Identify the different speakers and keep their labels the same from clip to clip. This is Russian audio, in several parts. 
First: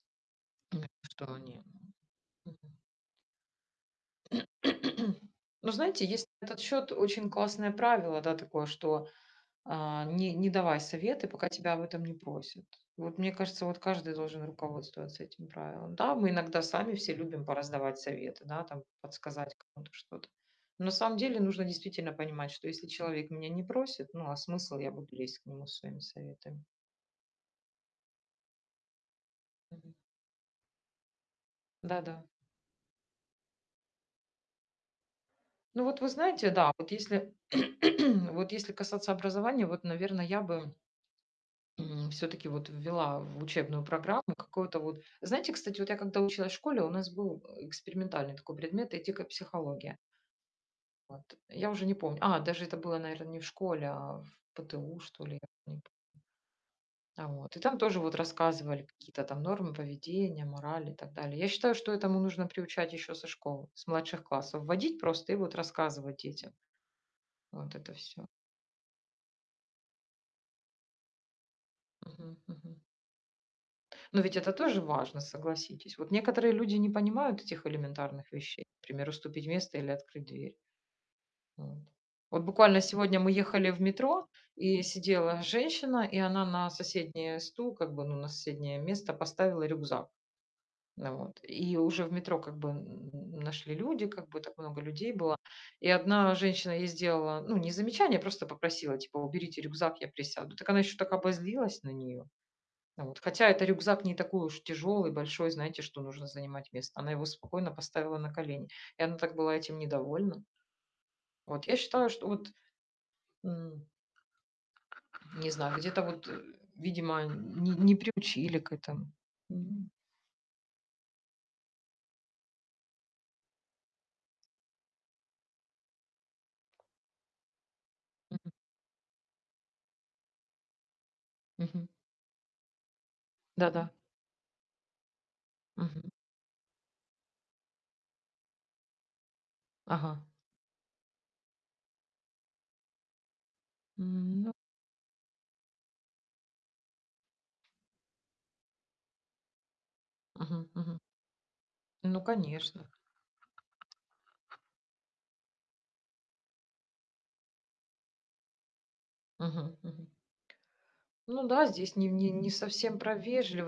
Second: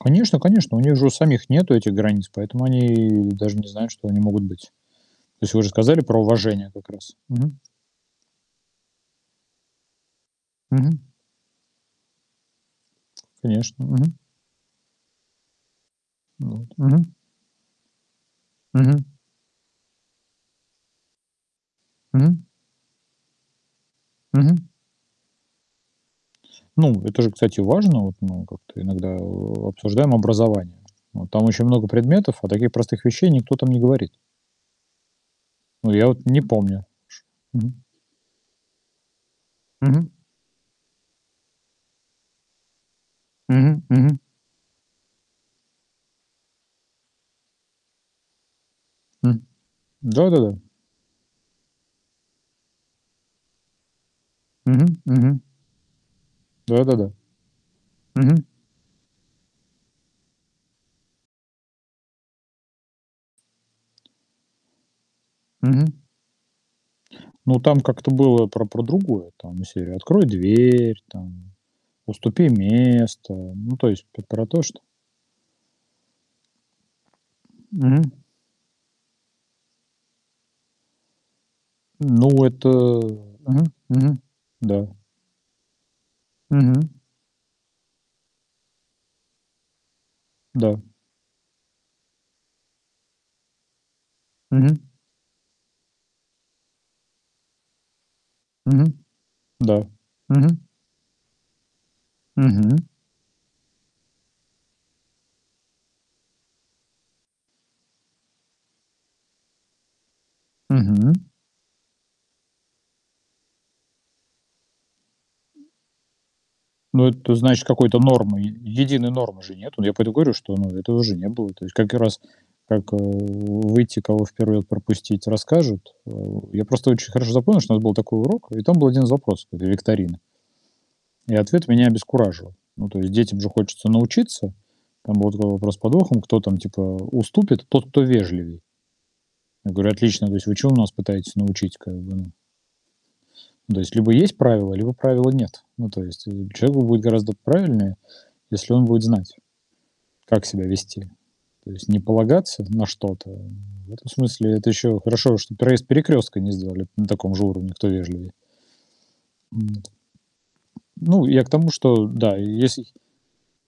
Speaker 1: Конечно конечно. У них
Speaker 2: [unintelligible]
Speaker 1: же у
Speaker 2: что
Speaker 1: самих
Speaker 2: они
Speaker 1: нету этих границ, поэтому
Speaker 2: М-м.
Speaker 1: они даже не знают, что они могут быть. То есть вы же
Speaker 2: Ну,
Speaker 1: сказали
Speaker 2: знаете,
Speaker 1: про
Speaker 2: есть на этот
Speaker 1: уважение как
Speaker 2: счёт
Speaker 1: раз.
Speaker 2: очень
Speaker 1: Мгм.
Speaker 2: классное правило, да, такое, что, э, не не давай
Speaker 1: Мгм.
Speaker 2: советы, пока тебя об этом не просят. Вот мне кажется, вот
Speaker 1: Конечно.
Speaker 2: каждый
Speaker 1: Мгм.
Speaker 2: должен руководствоваться этим правилом. Да, мы
Speaker 1: Ну
Speaker 2: иногда
Speaker 1: вот.
Speaker 2: сами
Speaker 1: Мгм.
Speaker 2: все любим пораздавать советы, да, там
Speaker 1: Мгм.
Speaker 2: подсказать кому-то что-то. Но на самом деле нужно действительно
Speaker 1: Мгм.
Speaker 2: понимать, что, если человек меня не просит, ну, а
Speaker 1: Мгм.
Speaker 2: смысл- я буду лезть к нему со своими советами?
Speaker 1: Ну, это же, кстати, важно. Вот, ну, как-то иногда о
Speaker 2: Мгм.
Speaker 1: обсуждаем образование. Вот там очень много
Speaker 2: Да-да.
Speaker 1: предметов, а таких простых вещей никто там не говорит.
Speaker 2: Ну,
Speaker 1: Ну,
Speaker 2: вот
Speaker 1: я
Speaker 2: вы
Speaker 1: вот не
Speaker 2: знаете, да,
Speaker 1: помню.
Speaker 2: вот если
Speaker 1: Мгм.
Speaker 2: вот если касаться образования, вот,
Speaker 1: Мгм.
Speaker 2: наверное, я бы м, всё-таки вот ввела в
Speaker 1: Мгм,
Speaker 2: учебную
Speaker 1: мгм.
Speaker 2: программу какое-то вот Знаете, кстати, вот я когда училась в школе, у нас был, э, экспериментальный такой предмет "Этика,
Speaker 1: М.
Speaker 2: психология".
Speaker 1: Да-да-да.
Speaker 2: Вот. Я уже не помню. А, даже это было, наверно, не в школе, а в
Speaker 1: Мгм,
Speaker 2: ПТУ, что ли, я
Speaker 1: мгм.
Speaker 2: т не по
Speaker 1: Да-да-да.
Speaker 2: А, вот. И там тоже вот
Speaker 1: Мгм.
Speaker 2: рассказывали какие-то там нормы поведения, морали и так далее. Я считаю, что этому нужно приучать ещё со школы, с младших классов вводить просто и вот
Speaker 1: Мгм.
Speaker 2: рассказывать детям
Speaker 1: Ну,
Speaker 2: вот
Speaker 1: там
Speaker 2: это
Speaker 1: как-то
Speaker 2: всё.
Speaker 1: было про про другое. Там из серии: "Открой дверь", там:
Speaker 2: Мгм
Speaker 1: "Уступи
Speaker 2: мгм.
Speaker 1: место". Ну, то есть
Speaker 2: Ну
Speaker 1: п
Speaker 2: ведь
Speaker 1: про
Speaker 2: это
Speaker 1: то, что
Speaker 2: тоже важно, согласитесь. Вот некоторые люди не понимают этих
Speaker 1: Мгм.
Speaker 2: элементарных вещей. Пример, уступить место или открыть дверь. Вот.
Speaker 1: Ну,
Speaker 2: Вот
Speaker 1: это
Speaker 2: буквально сегодня мы ехали
Speaker 1: Мгм,
Speaker 2: в
Speaker 1: мгм.
Speaker 2: метро- и
Speaker 1: Да.
Speaker 2: сидела женщина- и она на
Speaker 1: Мгм.
Speaker 2: соседнее стул, как бы, ну, на соседнее место поставила рюкзак.
Speaker 1: Да.
Speaker 2: Э, вот. И уже в метро как бы н нашли люди, как бы так
Speaker 1: Мгм.
Speaker 2: много людей было. И одна женщина ей сделала, ну, не замечание, просто
Speaker 1: Мгм.
Speaker 2: попросила типа: "Уберите
Speaker 1: Да.
Speaker 2: рюкзак, я присяду".
Speaker 1: Мгм.
Speaker 2: Так она ещё так обозлилась на неё,
Speaker 1: Мгм.
Speaker 2: вот. Хотя это рюкзак не такой уж тяжёлый, большой, знаете, что нужно занимать место. Она его спокойно поставила на колени, и она так была этим недовольна.
Speaker 1: Мгм.
Speaker 2: Вот. Я считаю, что вот, м Не знаю, где-то вот,
Speaker 1: Но,
Speaker 2: видимо,
Speaker 1: это значит,
Speaker 2: не не
Speaker 1: какой-то нормы, е
Speaker 2: приучили к этому.
Speaker 1: единой нормы же нету.
Speaker 2: Мгм.
Speaker 1: Я поэтому говорю, что, ну, этого же не было. То есть как и раз, как, э, выйти, кого в 1 ряд пропустить, расскажут. Э, я просто очень хорошо запомнил, что у нас был такой
Speaker 2: М м.
Speaker 1: урок, и там был 1 запрос как бы викторины И ответ меня
Speaker 2: Мгм.
Speaker 1: обескуражил. Ну, то есть детям же хочется
Speaker 2: Да-да.
Speaker 1: научиться. Там был такой вопрос с
Speaker 2: Мгм.
Speaker 1: подвохом: кто там типа уступит? Тот, кто вежливей. Я говорю:
Speaker 2: Ага.
Speaker 1: "Отлично". То есть вы чему нас пытаетесь научить как бы, ну? Ну, то есть либо есть
Speaker 2: М, ну
Speaker 1: правило, либо правила нет. Ну, то есть, э, человеку будет гораздо правильнее, если он будет знать, как себя
Speaker 2: Мгм мгм.
Speaker 1: вести. То есть не
Speaker 2: Ну
Speaker 1: полагаться
Speaker 2: конечно.
Speaker 1: на что-то. В этом смысле это еще хорошо, что проезд перекрестка не сделали на таком же уровне, кто вежливее.
Speaker 2: Мгм
Speaker 1: М.
Speaker 2: мгм.
Speaker 1: Ну, я
Speaker 2: Ну
Speaker 1: к
Speaker 2: да,
Speaker 1: тому,
Speaker 2: здесь
Speaker 1: что
Speaker 2: не не
Speaker 1: да,
Speaker 2: не
Speaker 1: если
Speaker 2: совсем про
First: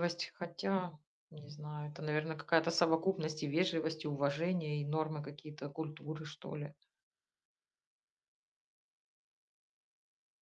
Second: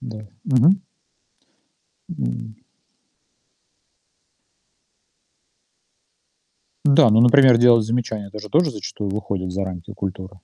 Speaker 1: Да, мгм.
Speaker 2: Хотя? Не знаю, это, наверно,
Speaker 1: М.
Speaker 2: какая-то совокупность: и вежливость, и уважение, и нормы какие-то культуры, что ли.
Speaker 1: Да. Ну, например, делать замечания- это же тоже зачастую выходит за рамки культуры.